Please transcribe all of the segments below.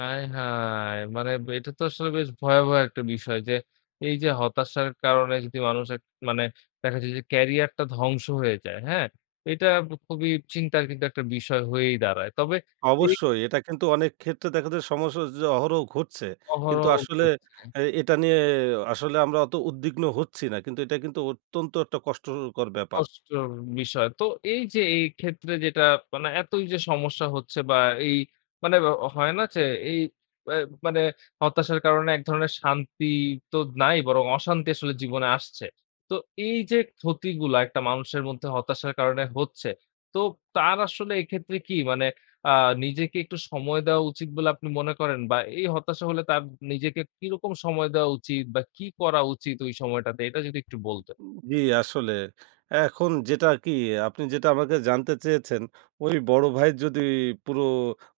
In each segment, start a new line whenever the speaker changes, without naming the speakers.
আয় হায়! মানে এটা তো আসলে বেশ ভয়াবহ একটা বিষয় যে এই যে হতাশার কারণে যদি মানুষের, মানে দেখা যায় যে ক্যারিয়ারটা ধ্বংস হয়ে যায়। হ্যাঁ? এইটা খুবই চিন্তার কিন্তু একটা বিষয় হয়েই দাঁড়ায়। তবে এই
অবশ্যই। এটা কিন্তু অনেক ক্ষেত্রে দেখা যায় সমস্যা যে অহরহ ঘটছে। কিন্তু
অহরহ
আসলে
ঘটছে।
এই এটা নিয়ে আসলে আমরা অত উদ্বিগ্ন হচ্ছি না। কিন্তু এটা কিন্তু অত্যন্ত একটা কষ্টকর ব্যাপার।
কষ্টর বিষয়। তো এই যে, এই ক্ষেত্রে যেটা, মানে এতই যে সমস্যা হচ্ছে বা এই মানে হয় না যে এই অ্যা মানে হতাশার কারণে এক ধরনের শান্তি তো নাই বরং অশান্তি আসলে জীবনে আসছে। তো এই যে ক্ষতিগুলা একটা মানুষের মধ্যে হতাশার কারণে হচ্ছে, তো তার আসলে এক্ষেত্রে কী, মানে আ নিজেকে একটু সময় দেওয়া উচিত বলে আপনি মনে করেন? বা এই হতাশা হলে তার নিজেকে কীরকম সময় দেওয়া উচিত বা কী করা উচিত ওই সময়টাতে, এটা যদি একটু বলতেন?
উম জি, আসলে। এখন যেটা কী, আপনি যেটা আমাকে জানতে চেয়েছেন? ওই বড় ভাইয়ের যদি পুরো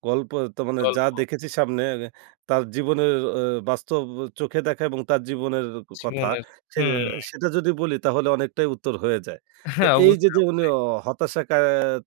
গল্প তো মানে যা
গল্প।
দেখেছি সামনে অ্যা তার জীবনের অ্যা বাস্তব চোখে দেখা এবং তার জীবনের ক কথা,
জীবনের,
সে
হুম।
সেটা যদি বলি, তাহলে অনেকটাই উত্তর হয়ে যায়। তো
হ্যাঁ
এই যে,
অবশ্যই,
যে, উনি
অবশ্যই।
অ হতাশা কা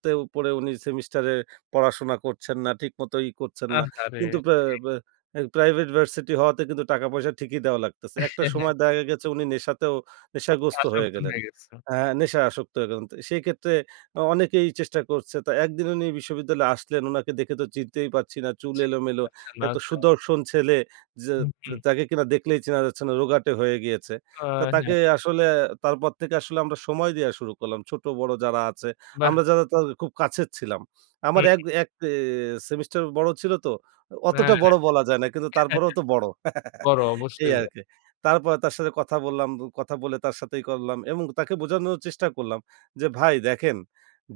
তেও পড়ে উনি সেমিস্টারে পড়াশোনা করছেন না, ঠিকমতো ই করছেন না।
আহারে!
কিন্তু পা
জি।
পা ওই প্রাইভেট ভার্সিটি হওয়াতে কিন্তু টাকা-পয়সা ঠিকই দেয়া লাগতেসে। একটা সময় দেখা গেছে উনি নেশাতেও নেশাগ্রস্ত হয়ে
আসক্ত
গেলেন।
হয়ে গেছে।
হ্যাঁ, নেশায় আসক্ত হয়ে গেলেন। তো সেইক্ষেত্রে অ অনেকেই চেষ্টা করছে। তো একদিন উনি বিশ্ববিদ্যালয়ে আসলেন। উনাকে দেখে তো চিনতেই পারছি না। চুল
চিনতেই
এলোমেলো।
পারছে না।
একটা
আচ্ছা।
সুদর্শন ছেলে যে
হু,
তে
হুম।
তাকে কিনা দেখলেই চেনা যাচ্ছে না। রোগাটে হয়ে গিয়েছে।
আ
তো তাকে
হ্যাঁ।
আসলে তারপর থেকে আসলে আমরা সময় দেয়া শুরু করলাম ছোট-বড় যারা আছে,
বাহ!
আমরা যারা তার খুব কাছের ছিলাম।
হুম,
আমার
হু।
এক, এক এ সেমিস্টার বড় ছিল তো। অ
হ্যাঁ।
অতটা বড় বলা যায় না। কিন্তু তারপরেও তো বড়
বড়
এই
অবশ্যই বড়।
আরকি। তারপরে তার সাথে কথা বললাম। বো কথা বলে তার সাথে ই করলাম এবং তাকে বোঝানোর চেষ্টা করলাম যে, ভাই দেখেন,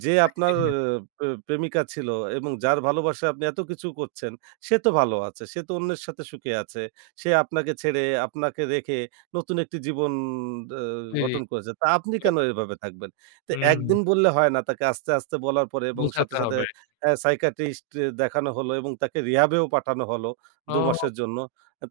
যে
[unintelligible]
আপনার
হ্যাঁ।
প্রে প্রেমিকা ছিল এবং যার ভালোবাসায় আপনি এত কিছু করছেন, সে তো ভালো আছে। সে তো অন্যের সাথে সুখে আছে। সে আপনাকে ছেড়ে, আপনাকে রেখে নতুন একটি জীবন অ গঠন করেছে। তা আপনি কেন
[unintelligible]
এভাবে থাকবেন? তো
হুম।
একদিন বললে হয় না, তাকে আস্তে, আস্তে, বলার পরে এবং সাথে,
বুঝাতে
সাথে,
হবে আর
অ্যা সাইকিয়াট্রিস্ট দেখানো হলো। এবং তাকে রিহ্যাবেও পাঠানো হলো
ও!
দু-মাসের জন্য।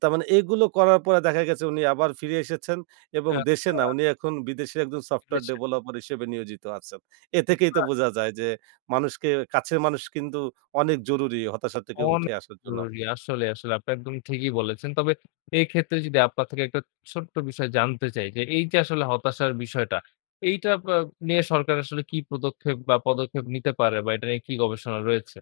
তার মানে এগুলো করার পরে দেখা গেছে উনি আবার ফিরে এসেছেন এবং দেশে
আচ্ছা।
না, উনি এখন বিদেশে একজন সফটওয়্যার
[unintelligible]
ডেভেলপার হিসেবে নিয়োজিত আছেন। এ থেকেই তো
[unintelligible]
বোঝা যায় যে মানুষকে কাছের মানুষ কিন্তু অনেক জরুরি হতাশা থেকে
অনে
উঠে আসার জন্য।
জরুরি আসলেই, আসলেই। আপনি একদম ঠিকই বলেছেন। তবে এক্ষেত্রে যদি আপনার থেকে একটা ছোট্ট বিষয় জানতে চাই। যে এই যে আসলে হতাশার বিষয়টা, এইটা পা আ নিয়ে সরকার আসলে কী প্রদক্ষেপ বা পদক্ষেপ নিতে পারে বা এটা নিয়ে কী গবেষণা রয়েছে?